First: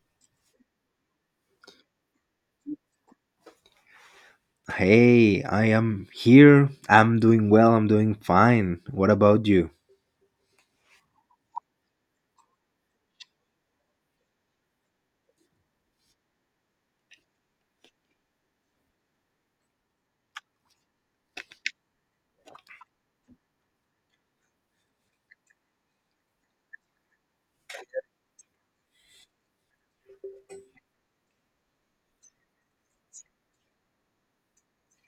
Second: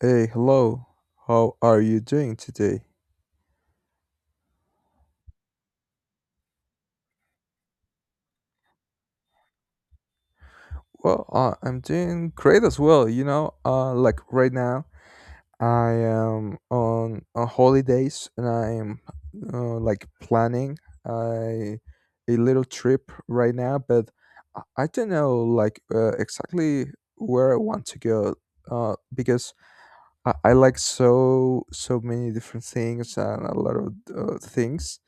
Hey, hello. How are you doing today? Hey, I am here. I'm doing well. I'm doing fine. What about you? Well, I'm doing great as well. Like right now, I am on holidays, and I'm like planning I, a little trip right now, but I don't know, like, exactly where I want to go, because I like so many different things and a lot of things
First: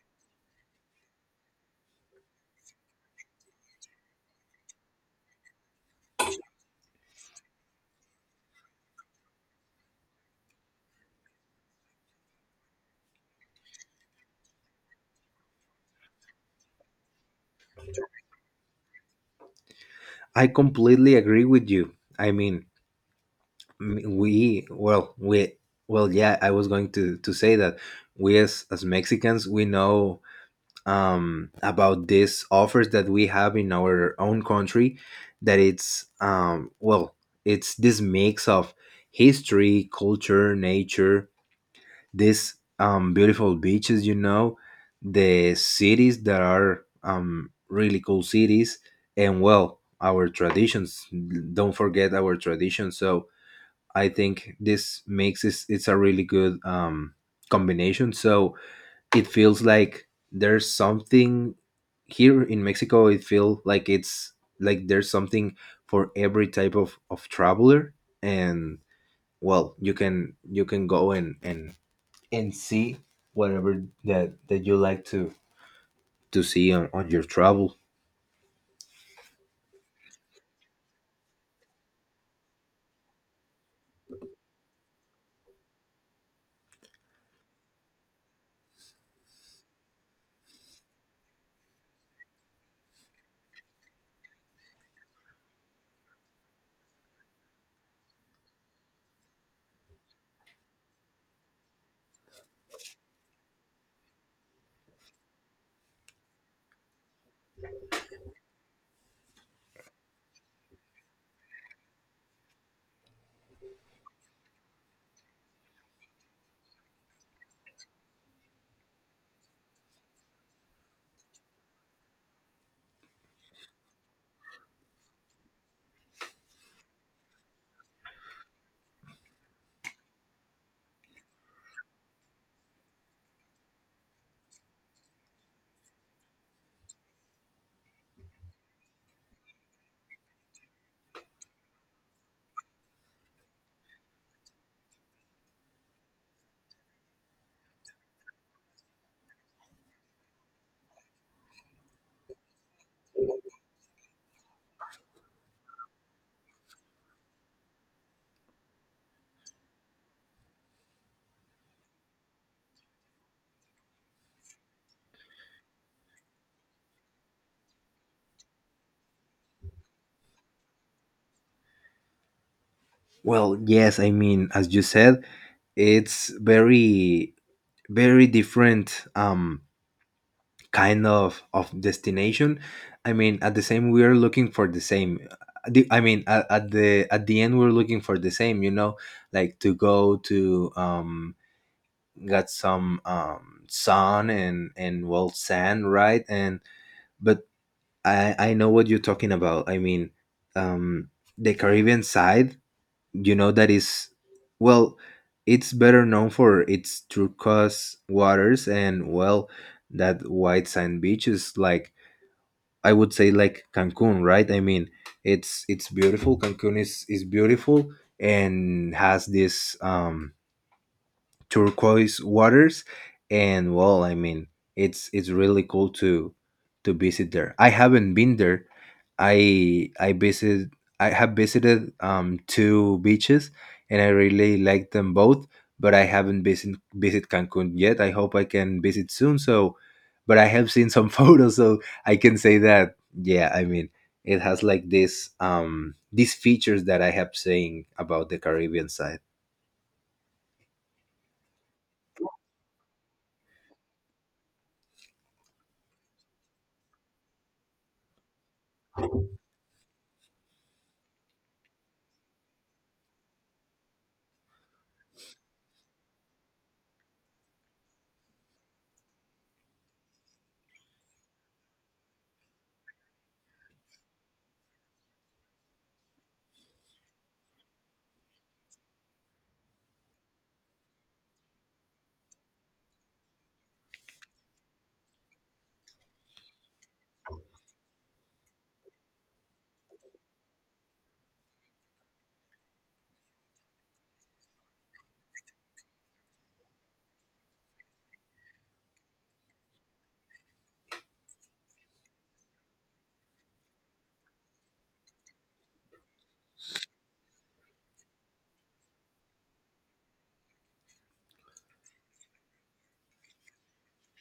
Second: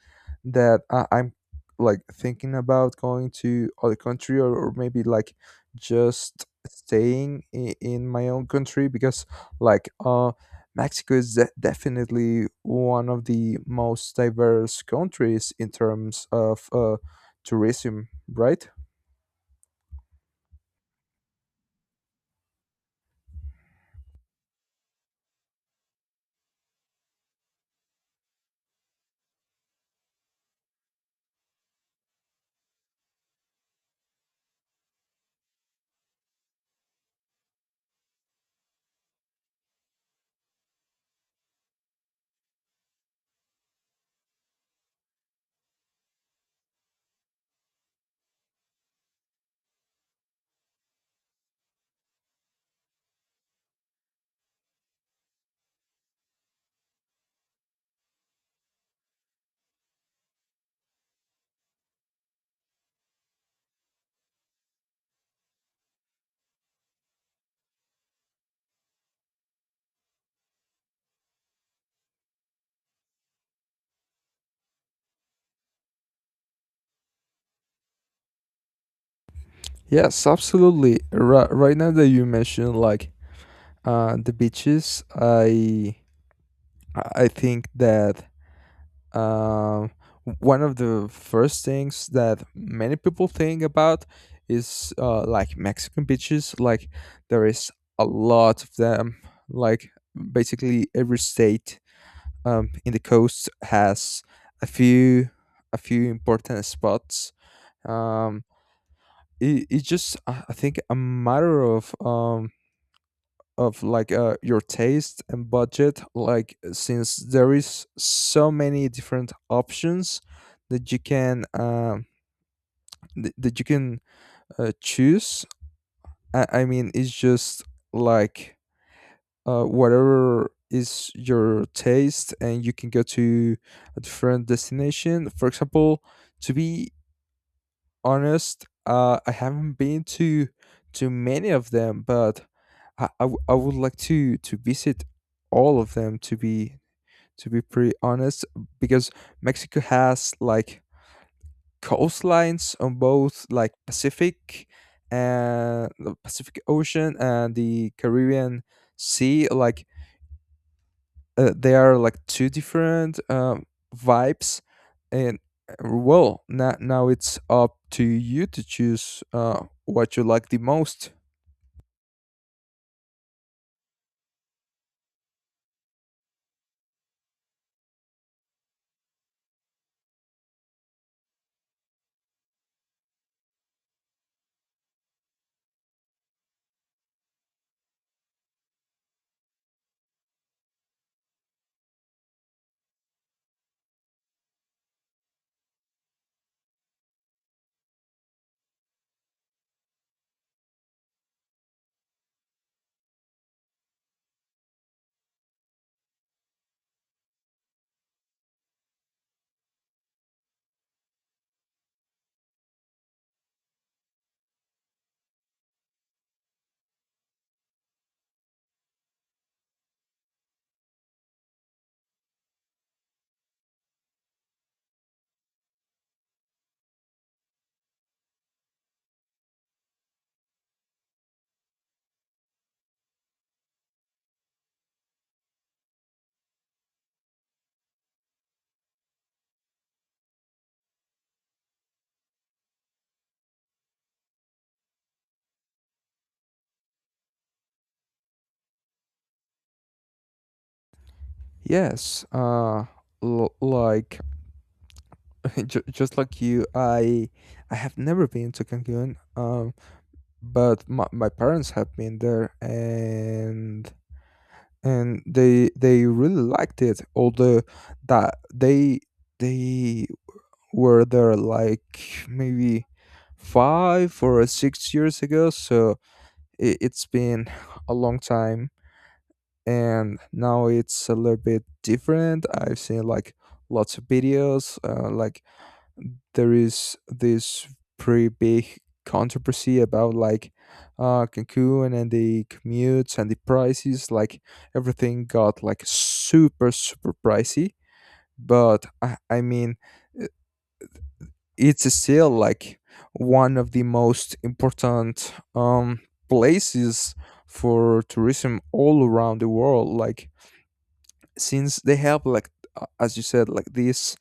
that I'm like thinking about going to other country, or maybe like just staying in my own country, because like Mexico is definitely one of the most diverse countries in terms of tourism, right? I completely agree with you. I mean, m- we, well, we, I was going to say that we as Mexicans, we know about these offers that we have in our own country that it's, um, well, it's this mix of history, culture, nature, these beautiful beaches, you know, the cities that are really cool cities, and well, our traditions. Don't forget our traditions. So I think this makes it's a really good combination. So it feels like there's something here in Mexico. It feels like it's like there's something for every type of traveler, and well, you can go and and see whatever that you like to see on your travel. Yes, absolutely. Right now that you mentioned, like, the beaches, I think that, um, one of the first things that many people think about is like Mexican beaches. Like, there is a lot of them. Like, basically every state, in the coast, has a few a few important spots. Um, it's just, I think, a matter of, like, your taste and budget, like, since there is so many different options that you can that you can, choose. I mean, it's just like, whatever is your taste, and you can go to a different destination, for example. To be honest, I haven't been to many of them, but I would like to visit all of them, to be pretty honest, because Mexico has like coastlines on both, like, Pacific and the Pacific Ocean and the Caribbean Sea. Like, they are like two different, vibes, and, well, now it's up to you to choose what you like the most. Well, yes, I mean, as you said, it's very very different kind of destination. I mean, at the same we are looking for the same. I mean at the end we're looking for the same, you know, like to go to got some sun and well sand, right? And but I know what you're talking about. I mean, um, the Caribbean side, you know, that is, well, it's better known for its turquoise waters and well, that white sand beaches. Like I would say, like Cancun, right? I mean, it's beautiful. Cancun is beautiful and has this turquoise waters. And well, I mean, it's really cool to visit there. I haven't been there. I i visited. I have visited two beaches, and I really like them both, but I haven't visit visit Cancun yet. I hope I can visit soon. So but I have seen some photos, so I can say that, yeah, I mean, it has like this these features that I have saying about the Caribbean side. Yes, like just like you, I have never been to Cancun, but my parents have been there, and they really liked it, although that they they were there, like, maybe 5 or 6 years ago. So it's been a long time, and now it's a little bit different. I've seen, like, lots of videos. Like, there is this pretty big controversy about, like, Cancun and the commutes and the prices. Like, everything got like super super pricey. But I mean, it's still like one of the most important, places for tourism all around the world. Like, since they have, like, as you said, like this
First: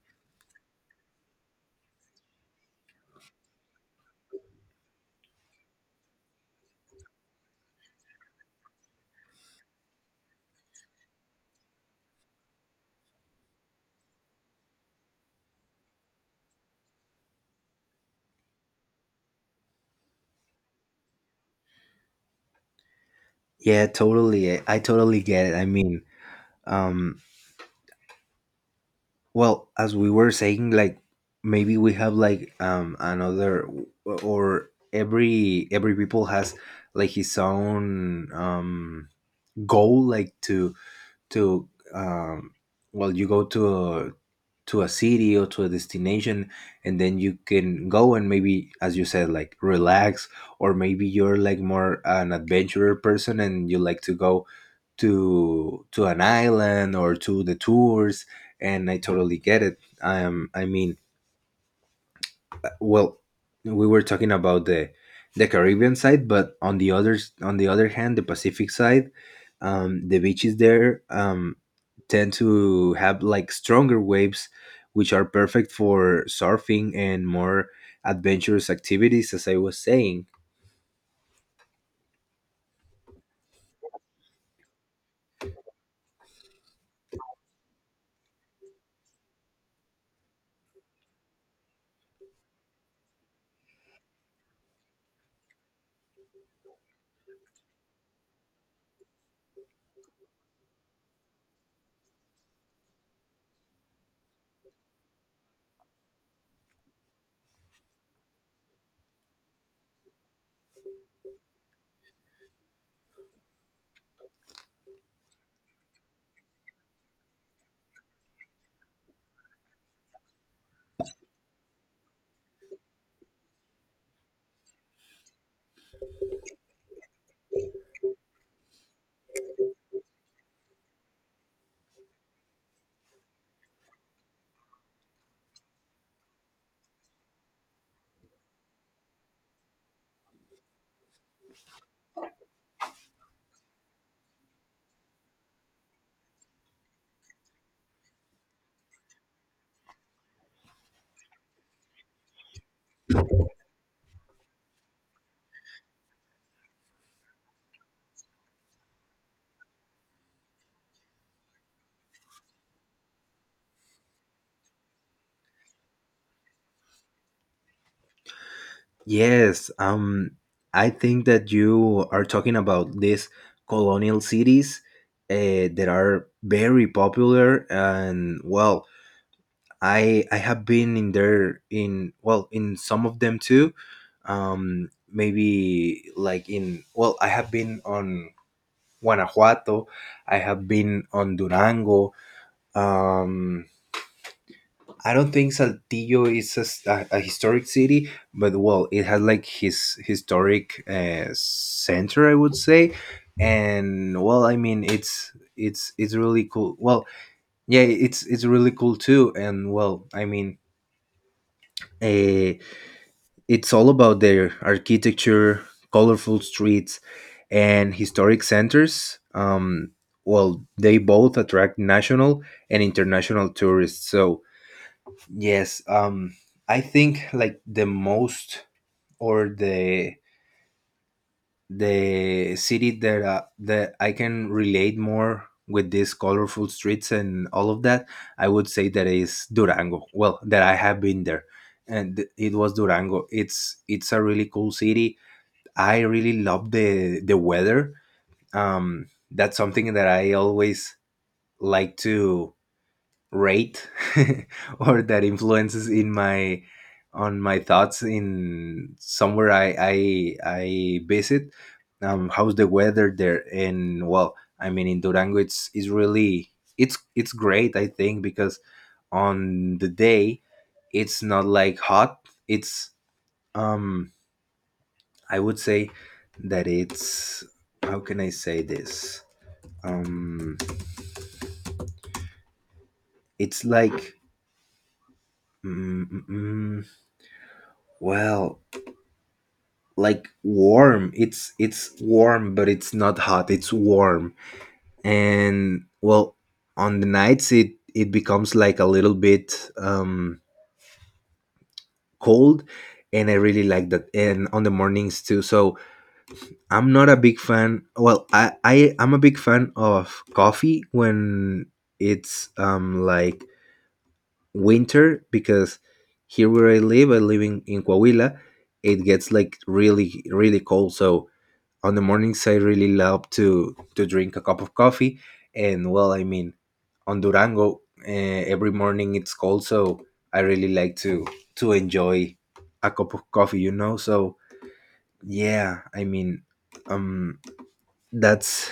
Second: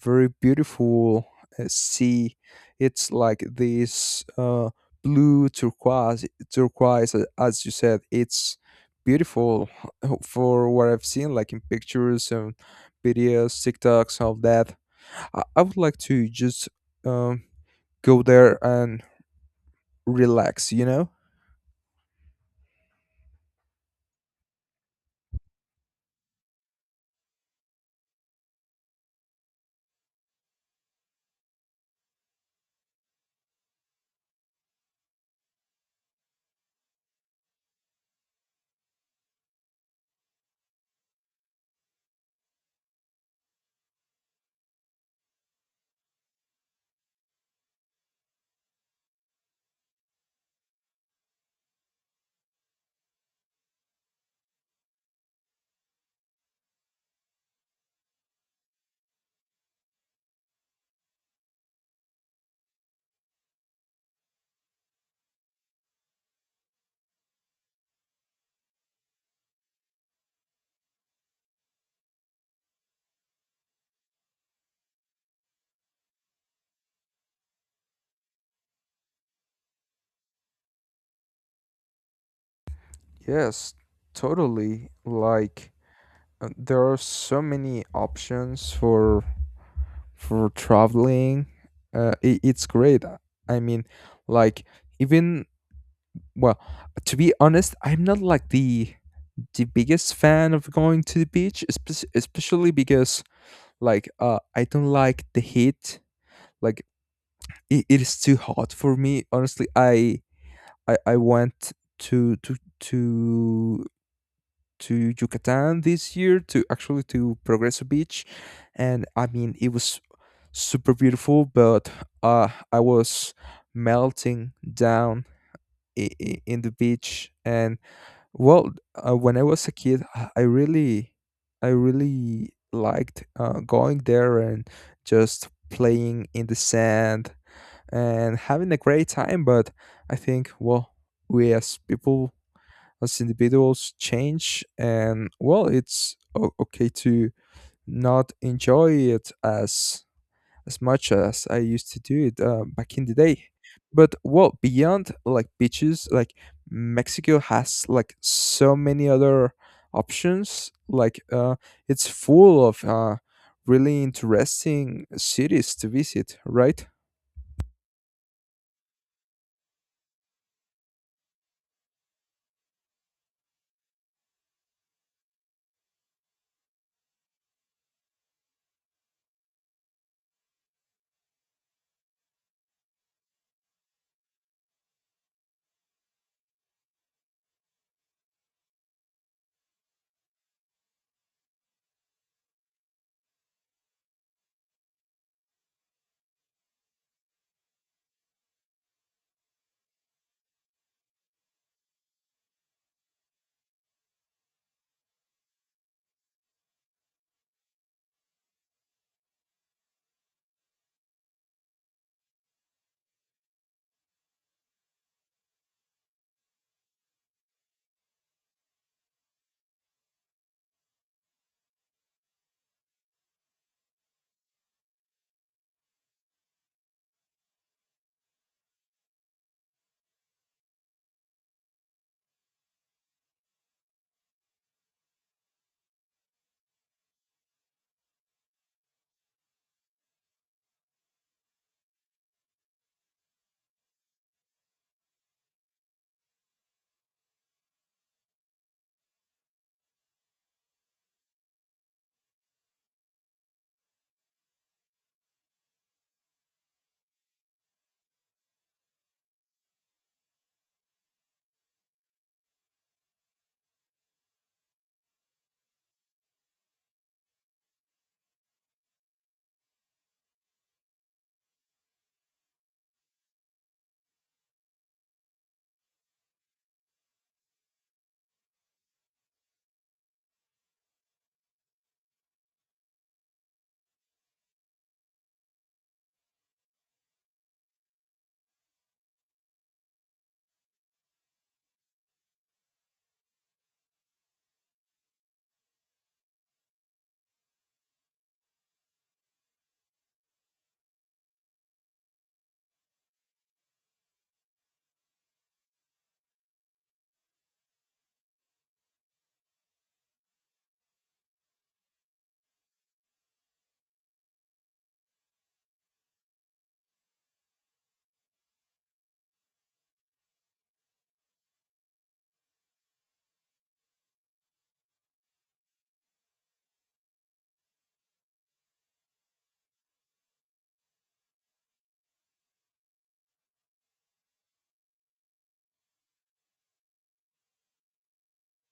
very beautiful, sea. It's like this, blue turquoise as you said. It's beautiful, for what I've seen, like in pictures and videos, TikToks of that, I would like to just, um, go there and relax, you know? Yeah, totally. I totally get it. I mean, um, well, as we were saying, like maybe we have like another, or every people has like his own goal, like to to um well, you go to to a city or to a destination, and then you can go and maybe, as you said, like relax, or maybe you're like more an adventurer person and you like to go to an island or to the tours. And I totally get it. I mean, well, we were talking about the Caribbean side, but on the other hand, the Pacific side, the beaches there tend to have like stronger waves, which are perfect for surfing and more adventurous activities, as I was saying. Yes, totally. Like, there are so many options for traveling. I It's great. I mean, like, even, well, to be honest, I'm not like the biggest fan of going to the beach, especially because like I don't like the heat. Like, it is too hot for me. Honestly, I went to to to to Yucatan this year, to actually, to Progreso Beach, and I mean it was super beautiful, but I was melting down in the beach. And, well, when I was a kid, I really liked going there and just playing in the sand and having a great time. But I think, well, we as people, as individuals, change, and, well, it's okay to not enjoy it as much as I used to do it, back in the day. But, well, beyond, like, beaches, like, Mexico has like so many other options, like, it's full of really interesting cities to visit, right? Yes, I think that you are talking about these colonial cities that are very popular, and well, I have been in there in well in some of them too. Maybe like in well, I have been on Guanajuato, I have been on Durango. Um, I don't think Saltillo is a historic city, but well, it has like his historic center, I would say, and well, I mean, it's it's really cool. Well, yeah, it's really cool too, and well, I mean, uh, it's all about their architecture, colorful streets, and historic centers. Well, they both attract national and international tourists, so yes, I think like the most, or the city that that I can relate more with these colorful streets and all of that, I would say that is Durango. Well, that I have been there, and it was Durango. It's a really cool city. I really love the weather. That's something that I always like to rate or that influences in my on my thoughts in somewhere I visit. How's the weather there? And well, I mean in Durango, it's really it's great. I think because on the day, it's not like hot. It's um I would say that it's how can I say this? Um, it's like mm, mm, mm, well, like warm. It's warm, but it's not hot, it's warm. And well, on the nights it it becomes like a little bit cold, and I really like that, and on the mornings too. So I'm not a big fan, well, I'm a big fan of coffee when it's like winter, because here where I live in Coahuila, it gets like really really cold. So on the mornings I really love to drink a cup of coffee, and well, I mean, on Durango every morning it's cold, so I really like to enjoy a cup of coffee, you know. So yeah, I mean, um, that's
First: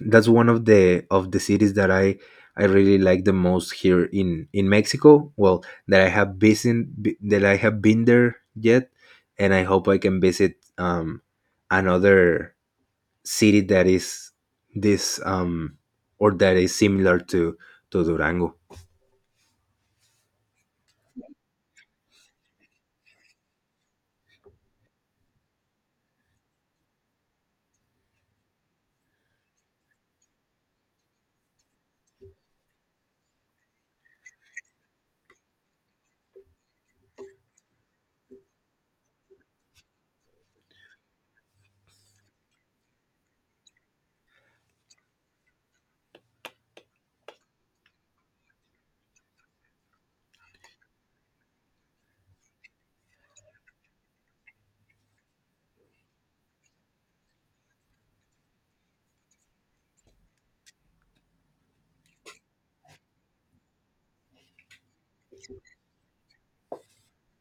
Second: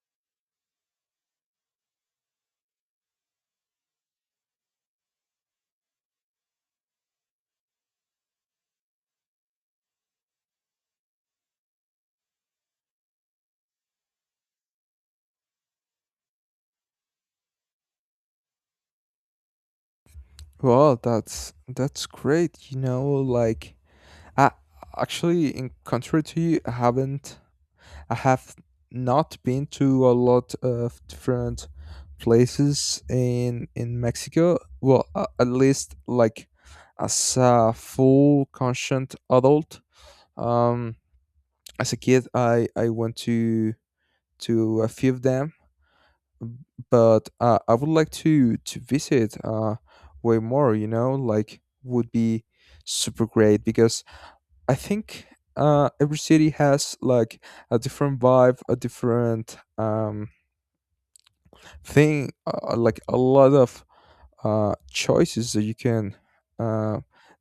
that's one of the cities that I really like the most here in Mexico. Well, that I have been there yet, and I hope I can visit another city that is this or that is similar to Durango. Well, that's great, you know. Like, I, actually, in contrary to you, I haven't. I have not been to a lot of different places in Mexico. Well, at least, like, as a full conscient adult. Um, as a kid, I went to a few of them, but I would like to visit, way more. You know, like, would be super great, because I think every city has like a different vibe, a different, thing, like a lot of choices that you can, uh,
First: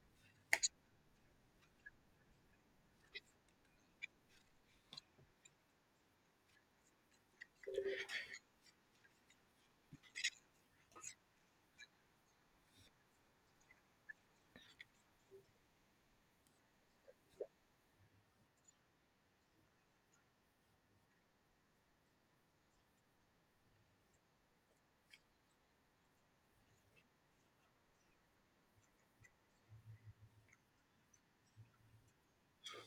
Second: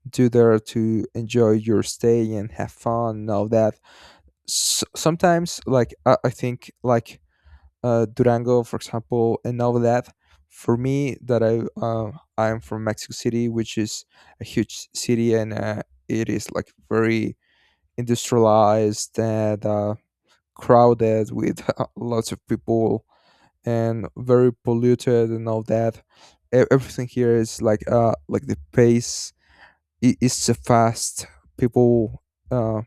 do there to enjoy your stay and have fun and all that. S Sometimes, like, I think, like, Durango, for example, and all that. For me, that I'm from Mexico City, which is a huge city, and, it is like very industrialized and, crowded with lots of people and very polluted and all that. Everything here is like, like, the pace is so fast. People, uh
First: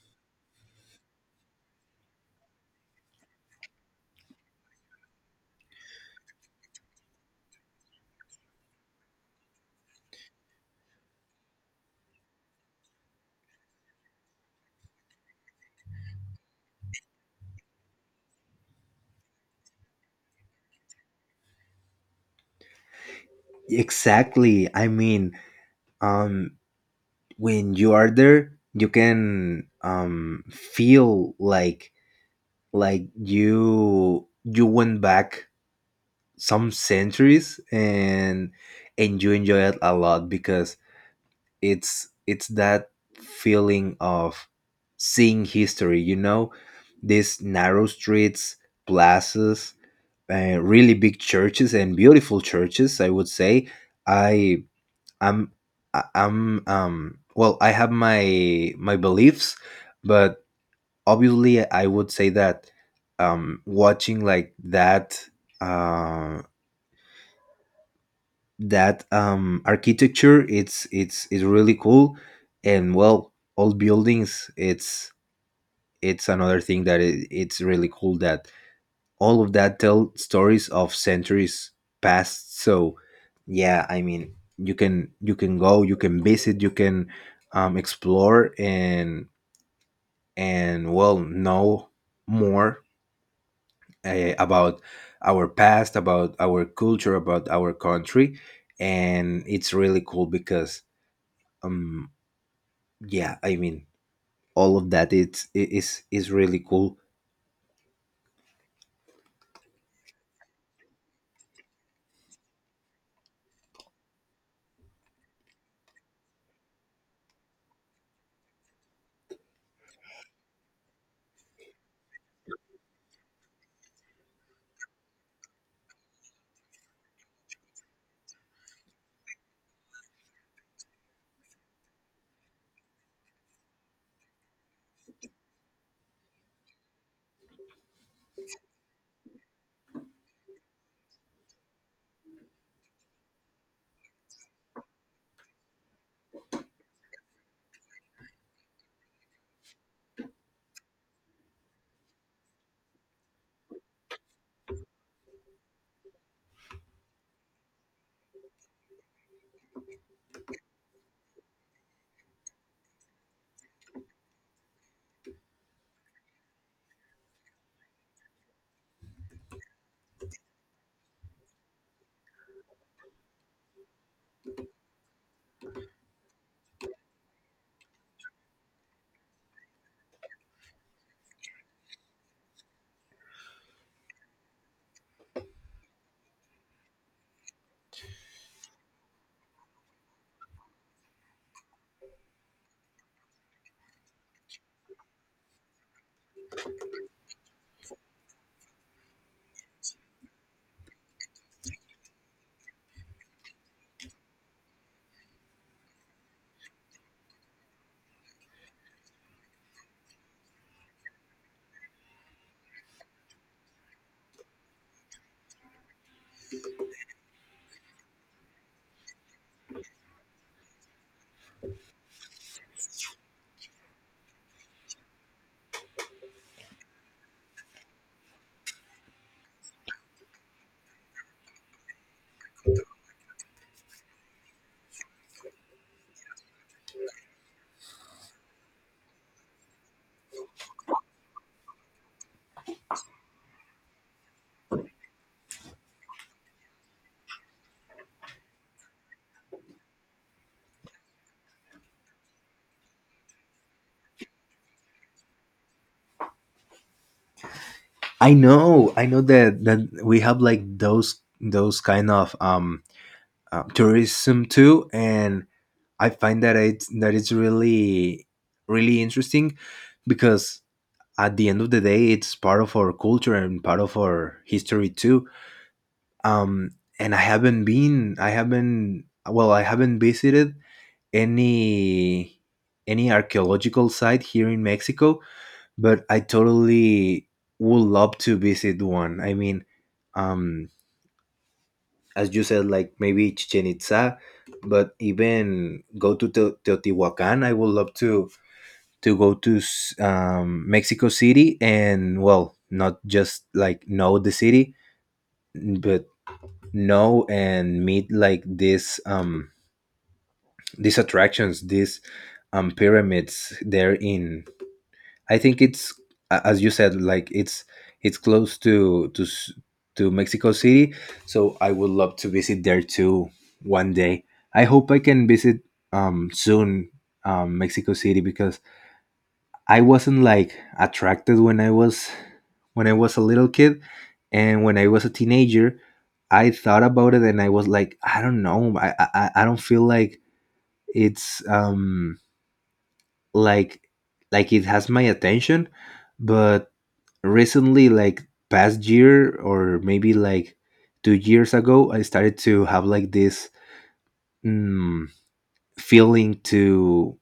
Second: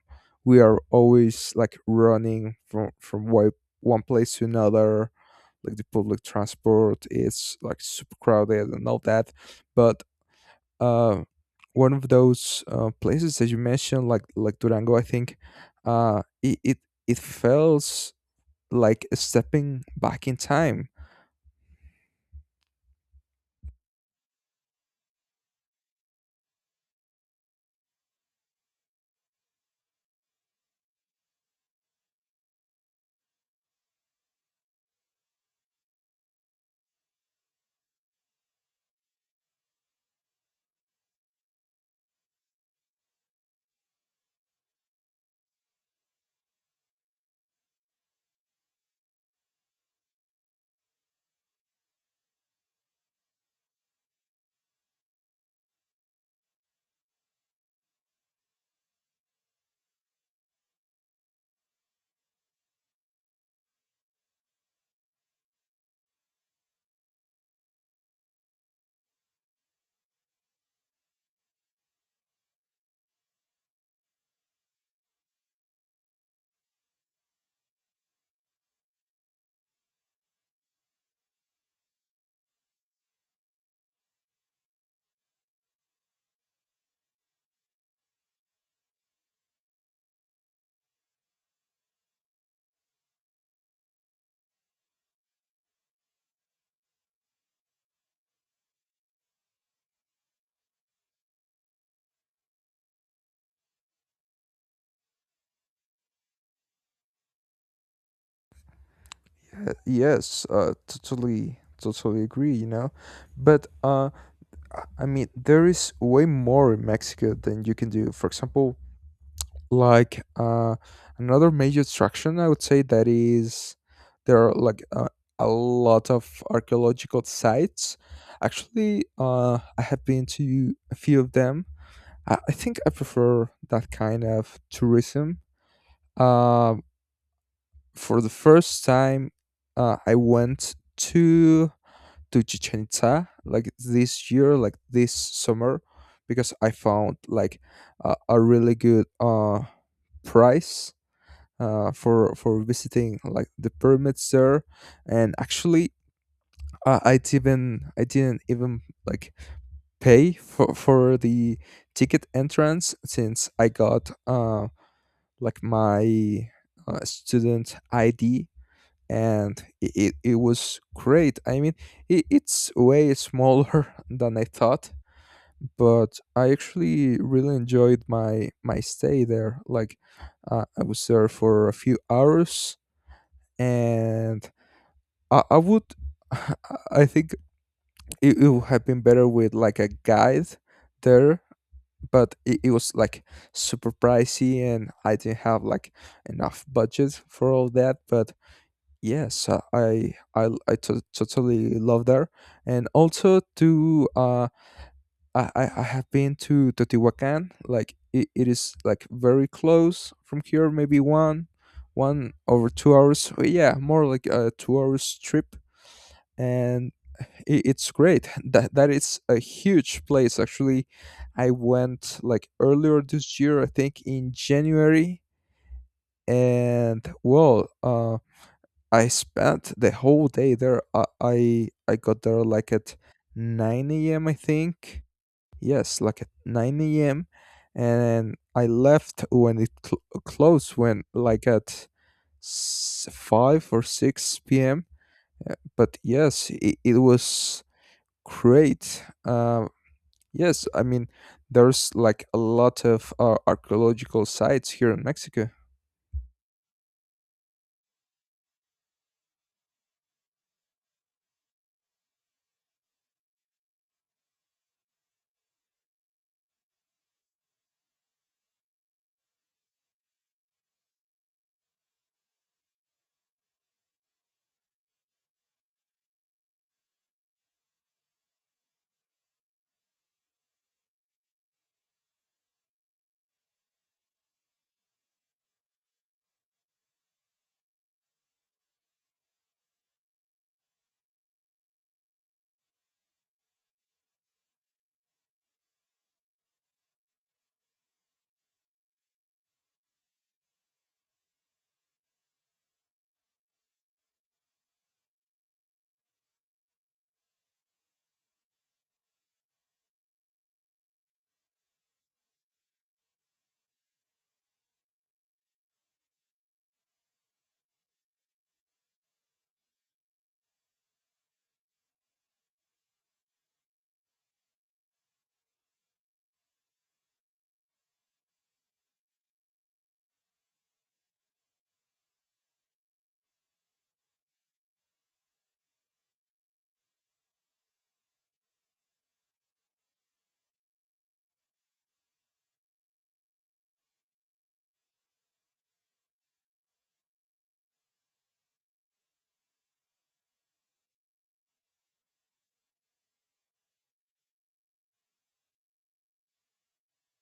we are always like running from one place to another. Like, the public transport is like super crowded and all that, but uh, one of those, places that you mentioned, like Durango, I think, uh, it, it it feels like stepping back in time. Exactly. I mean, um when you are there, you can feel like you went back some centuries, and you enjoy it a lot because it's that feeling of seeing history, you know, these narrow streets, plazas, really big churches and beautiful churches, I would say. I am I- I'm well, I have my beliefs, but obviously I would say that watching like that uh architecture, it's it's really cool. And well, old buildings, it's another thing that it's really cool, that all of that tell stories of centuries past. So yeah, I mean, you can go, you can visit, you can explore and well know more about our past, about our culture, about our country. And it's really cool because um yeah, I mean, all of that is is really cool. Yes, totally, totally agree, you know. But I mean, there is way more in Mexico than you can do. For example, like, another major attraction, I would say, that is, there are like, a lot of archaeological sites. Actually, I have been to a few of them. I think I prefer that kind of tourism. uh, for the first time, I went to Chichen Itza, like this year, like this summer, because I found, like, a really good, price, for visiting like the pyramids there. And actually, I didn't even like pay for the ticket entrance, since I got, like, my, student ID, and it was great. I mean, it's way smaller than I thought, but I actually really enjoyed my stay there, like, I was there for a few hours. And I would I think it would have been better with like a guide there, but it was like super pricey, and I didn't have like enough budget for all that. But yes, I totally love there. And also to I have been to Teotihuacan. Like, it is like very close from here, maybe one over 2 hours, yeah, more like a 2 hours trip. And i- it's great that is a huge place. Actually, I went like earlier this year, I think, in January. And, well, I spent the whole day there. I got there, like, at 9 a.m., I think. Yes, like, at 9 a.m. And I left when it closed, when, like, at 5 or 6 p.m. But yes, it was great. Yes, I mean, there's like a lot of, archaeological sites here in Mexico. I know I know that we have like those kind of tourism too, and I find that it's really really interesting because at the end of the day, it's part of our culture and part of our history too. Um, and I haven't been, I haven't, well, I haven't visited any any archaeological site here in Mexico, but I totally would love to visit one. I mean, um, as you said, like maybe Chichen Itza, but even go to Teotihuacan. I would love to go to Mexico City, and well, not just like know the city, but know and meet like this these attractions, these pyramids there in. I think it's as you said, like it's close to to Mexico City, so I would love to visit there too one day. I hope I can visit soon Mexico City, because I wasn't like attracted when I was a little kid, and when I was a teenager, I thought about it and I was like, I don't know, I don't feel like it's like like it has my attention. But recently, like past year or maybe like 2 years ago, I started to have like this mm, feeling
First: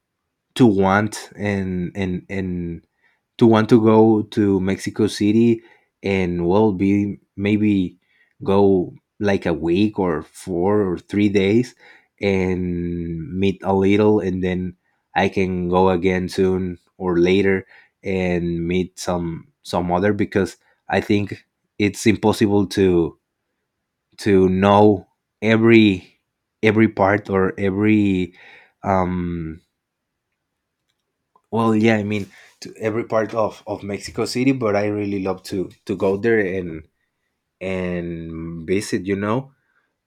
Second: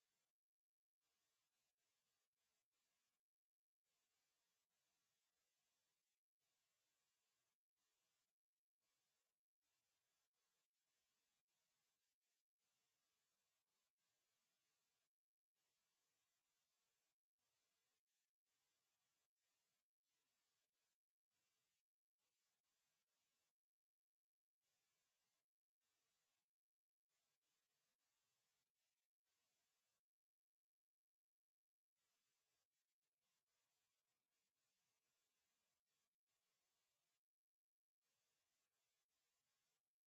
to want and to want to go to Mexico City, and well, be maybe go like a week, or 4 or 3 days, and meet a little, and then I can go again soon or later, and meet some other. Because I think it's impossible to know every every part or every um well, yeah, I mean, to every part of Mexico City, but I really love to go there and visit. You know,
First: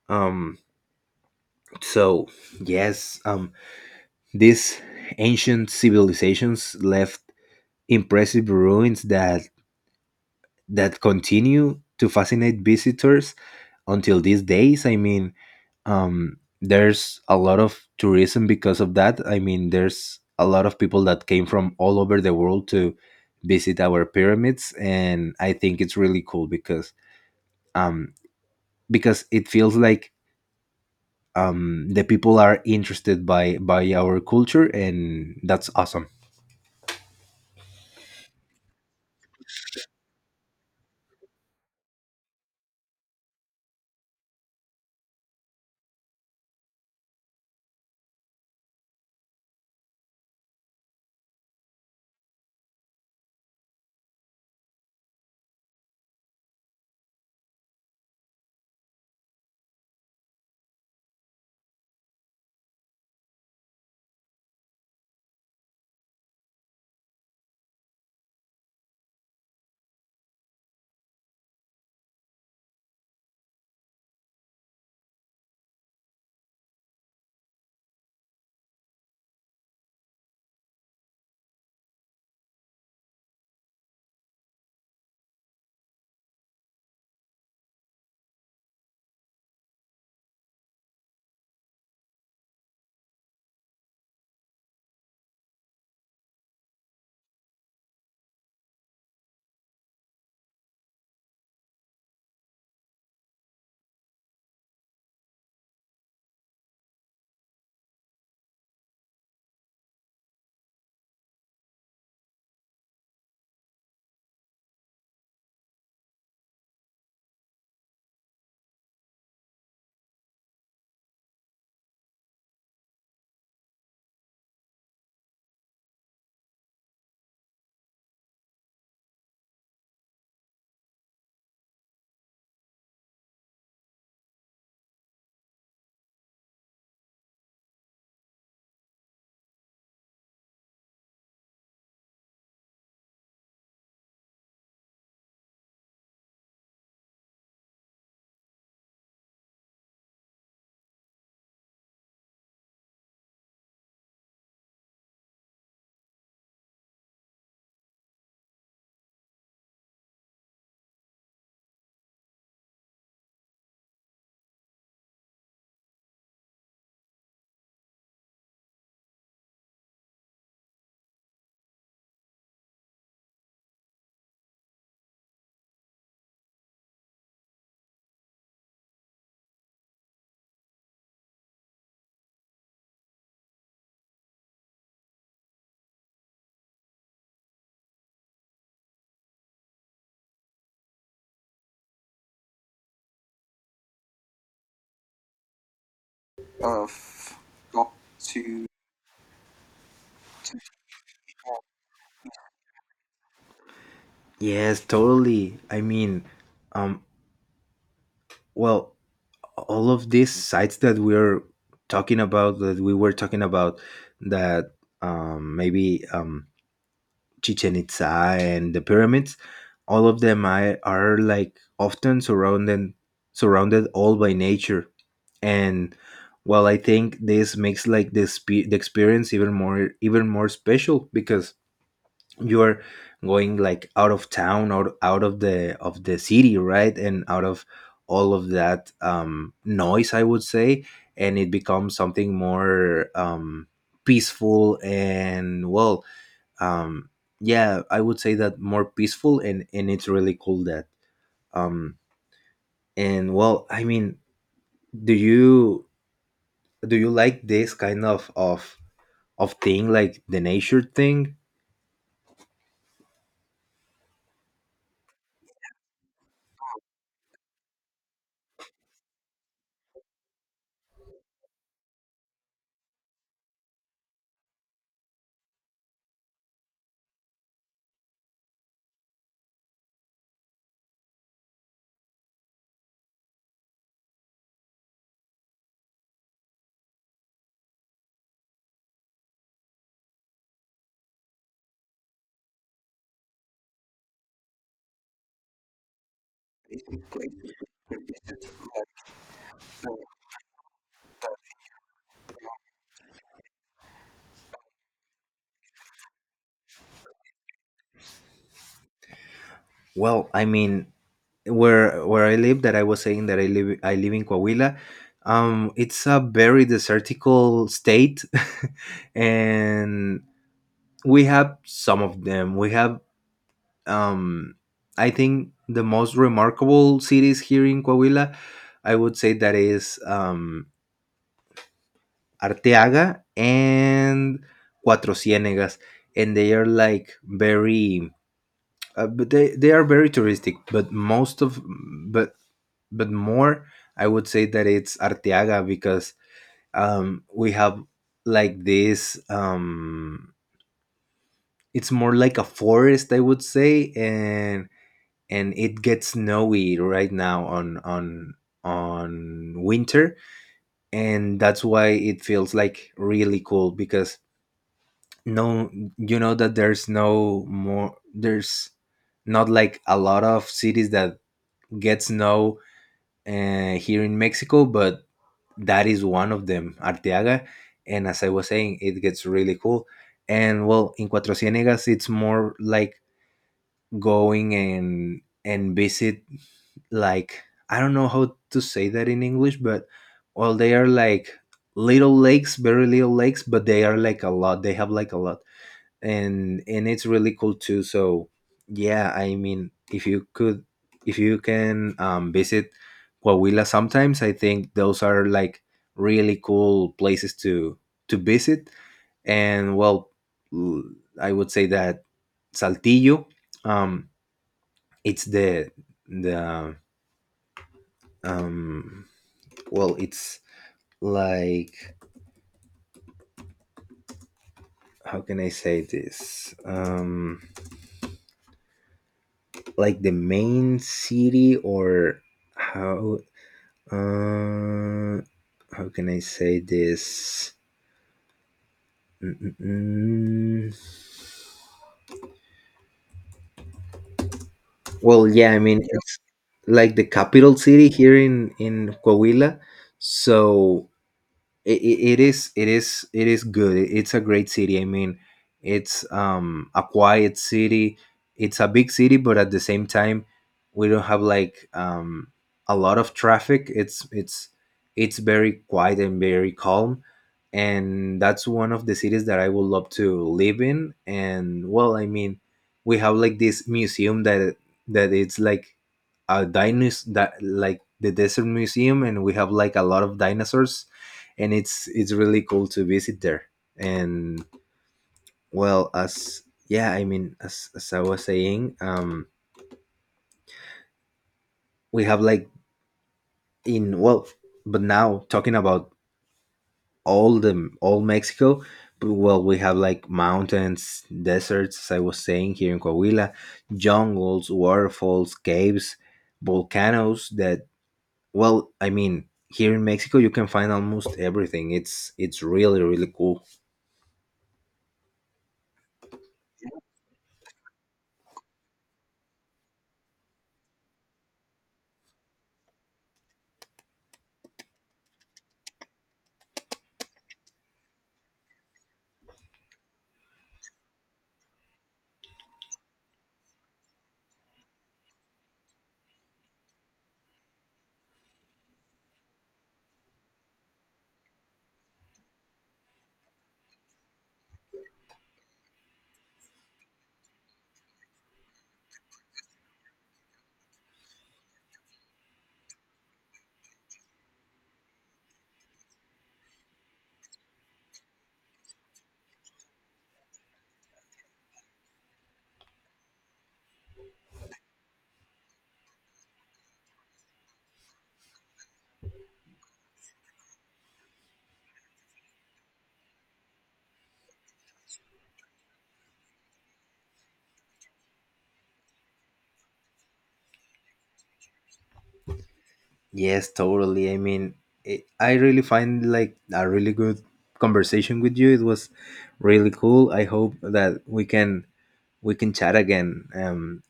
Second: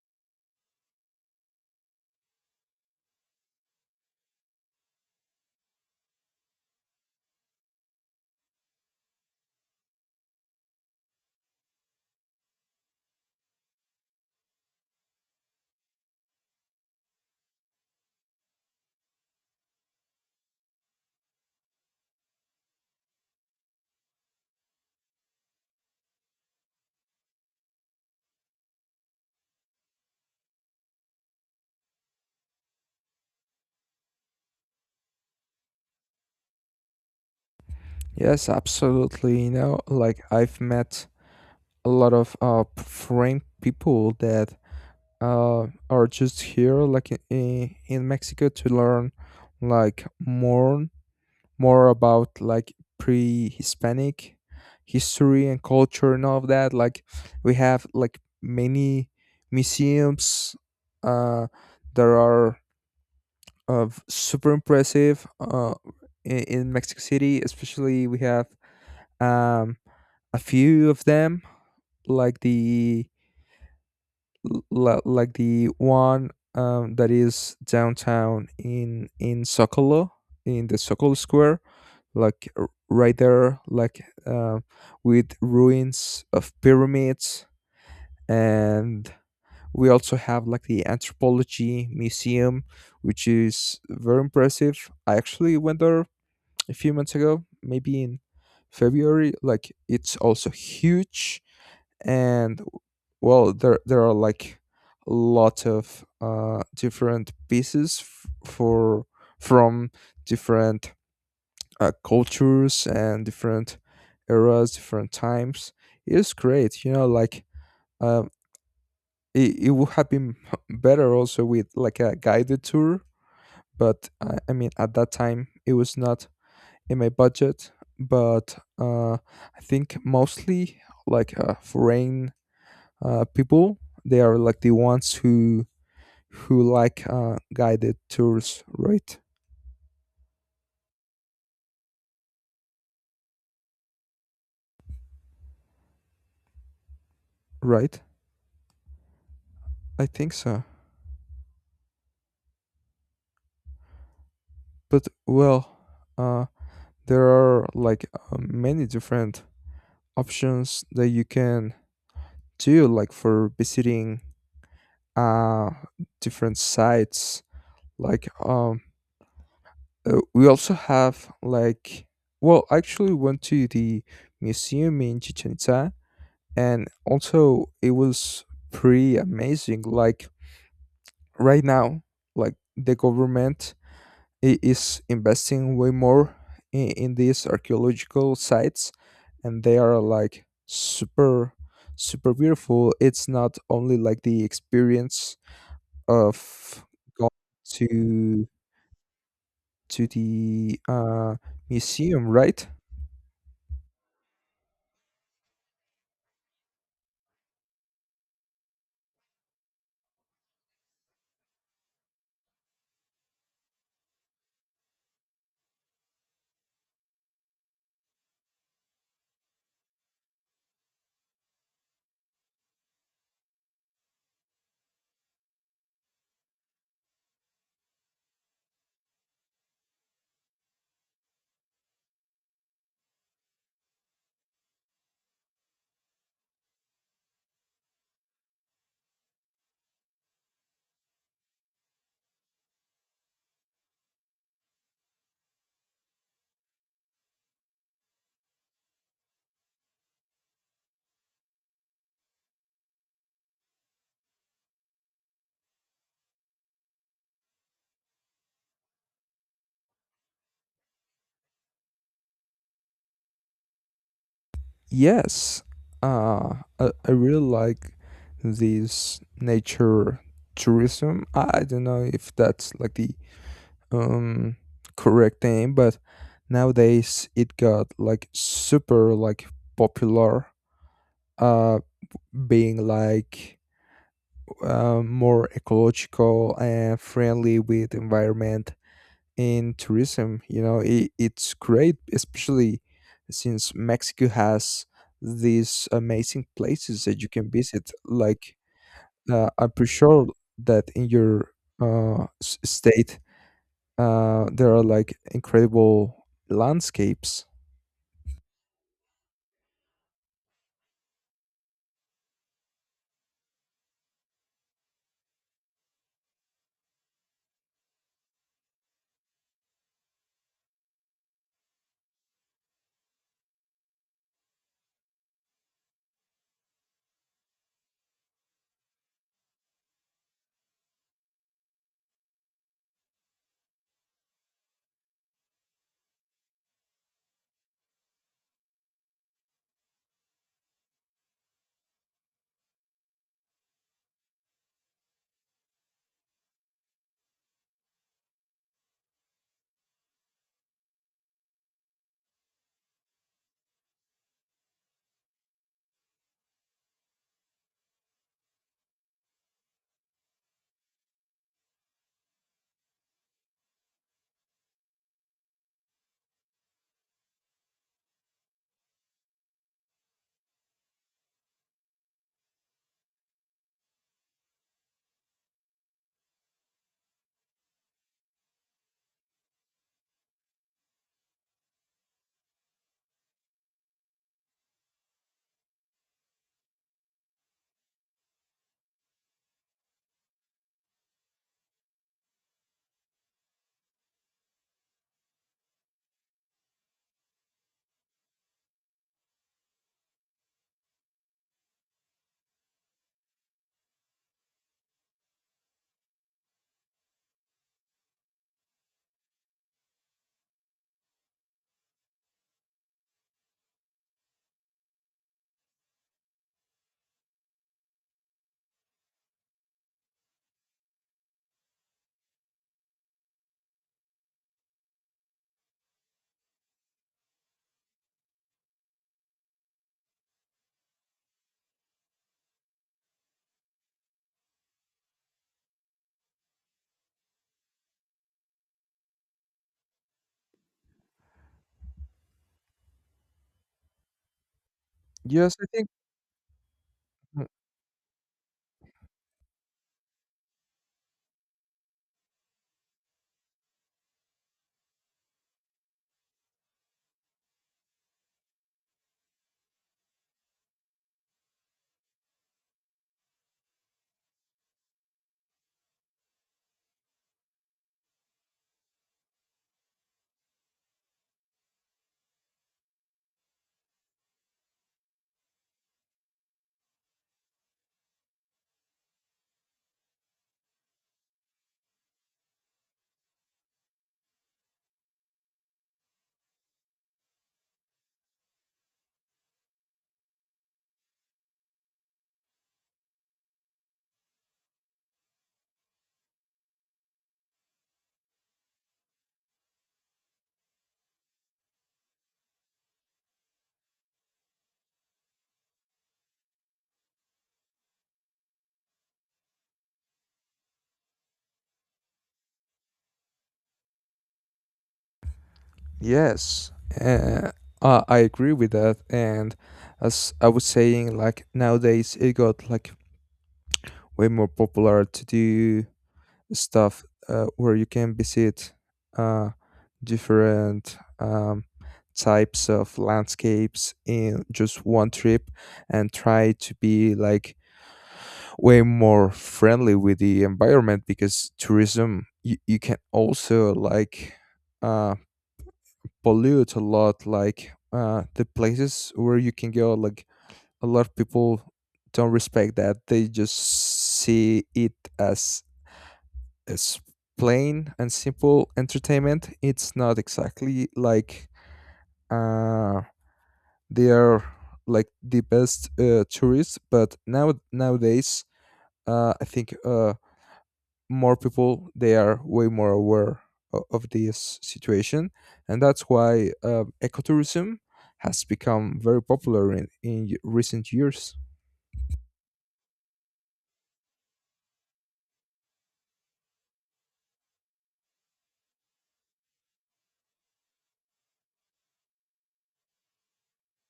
um, so yes, these ancient civilizations left impressive ruins that continue to fascinate visitors until these days. I mean, there's a lot of tourism because of that. I mean, there's a lot of people that came from all over the world to visit our pyramids, and I think it's really cool um because it feels like the people are interested by our culture, and that's awesome. Yes, absolutely. Like, I've met a lot of foreign people that, are just here, like, in Mexico, to learn like more about like pre-Hispanic history and culture and all of that. Like, we have like many museums, uh, that are of super impressive, in Mexico City. Especially we have, um, a few of them, like like the one, that is downtown in Zocalo, in the Zocalo Square, like, right there, like, with ruins of pyramids. And we also have like the anthropology museum, which is very impressive. I actually went there a few months ago, maybe in February. Like, it's also huge, and, well, there are like a lot of, different pieces, f- for from different, cultures, and different eras, different times. It's great, you know. Like, um, it would have been better also with like a guided tour, but I mean, at that time it was not in my budget. But, I think mostly, like, foreign, people, they are like the ones who like, guided tours, right? Right? I think so. But, well, uh, there are like, many different options that you can do, like, for visiting, uh different sites, like, we also have like, well, I actually went to the museum in Chichen Itza, and also it was pretty amazing. Like, right now, like, the government is investing way more in these archaeological sites, and they are like super super beautiful. It's not only like the experience of to to the museum, right? Yes, totally, I mean, um well, all of these sites that we're talking about that maybe Chichen Itza and the pyramids, all of them, I, are like often surrounded all by nature. And well, I think this makes like this the the experience even more special, because you're going like out of town, or out of the city, right? And out of all of that noise, I would say, and it becomes something more peaceful. And well, um yeah, I would say that more peaceful, and it's really cool that um and well, I mean, do you like this kind of thing, like the nature thing? Yes, I really like this nature tourism. I don't know if that's like the, um correct name, but nowadays it got like super, like, popular, uh being like, more ecological and friendly with environment in tourism. It's great, especially since Mexico has these amazing places that you can visit, like, I'm pretty sure that in your, state, there are like incredible landscapes. Well, I mean, where I live, that I was saying that I live in Coahuila. It's a very desertical state, and we have some of them. We have um, I think the most remarkable cities here in Coahuila. I would say that is Arteaga and Cuatro Ciénegas, and they are like very but they are very touristic, but most of but but more I would say that it's Arteaga, because we have like this it's more like a forest, I would say. And it gets snowy right now on winter, and that's why it feels like really cool, because no, you know that there's no more there's not like a lot of cities that get snow here in Mexico, but that is one of them, Arteaga. And as I was saying, it gets really cool. And well, in Cuatro Ciénegas, it's more like going and visit like, I don't know how to say that in English, but well, they are like little lakes, very little lakes, but they are like a lot. They have like a lot. And it's really cool too. So yeah, I mean, if you could, if you can visit Coahuila sometimes, I think those are like really cool places to visit. And well, l- I would say that Saltillo um it's the um well, it's like how can I say this? Like the main city, or how, Uh, how can I say this? Mm-mm-mm. Well, yeah, Yes, I I mean think. it's like the Mm. capital city here in Coahuila, so it is it is good, it's a great city. I mean, it's a quiet city, it's a big city, but at the same time we don't have like a lot of traffic. It's it's very quiet and very calm, and that's one of the cities that I would love to live in. And well, I mean, we have like this museum, that it's like a dinosaur, that like the desert museum, and we have like a lot of dinosaurs, and it's really cool to visit there. And well, as yeah, I mean, as I was saying, we have like in well, but now talking about all Mexico, but well, we have like mountains, deserts, as I was saying here in Coahuila, jungles, waterfalls, caves, volcanoes. That well, I mean, here in Mexico, you can find almost everything. It's really really cool. Yes, uh, I agree with that. And as I was saying, like, nowadays it got like way more popular to do stuff, where you can visit, uh, different, types of landscapes in just one trip, and try to be like way more friendly with the environment, because tourism, you can also like, uh pollute a lot, like, the places where you can go, like a lot of people don't respect that. They just see it as as plain and simple entertainment. It's not exactly like, uh they are like the best, tourists. But now nowadays, I think, more people they are way more aware of this situation. And that's why, ecotourism has become very popular in recent years. Yes, totally, I mean, I really find like a really good conversation with you. It was really cool. I hope that we can chat again.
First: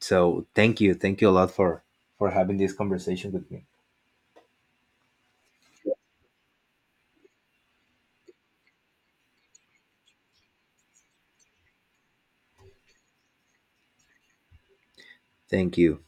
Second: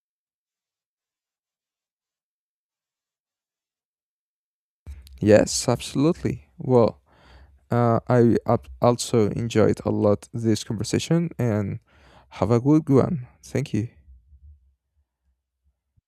So thank you, a lot for having this conversation with me. Yes, absolutely. Well, I also enjoyed a lot this conversation, and have a good one. Thank you. Thank you.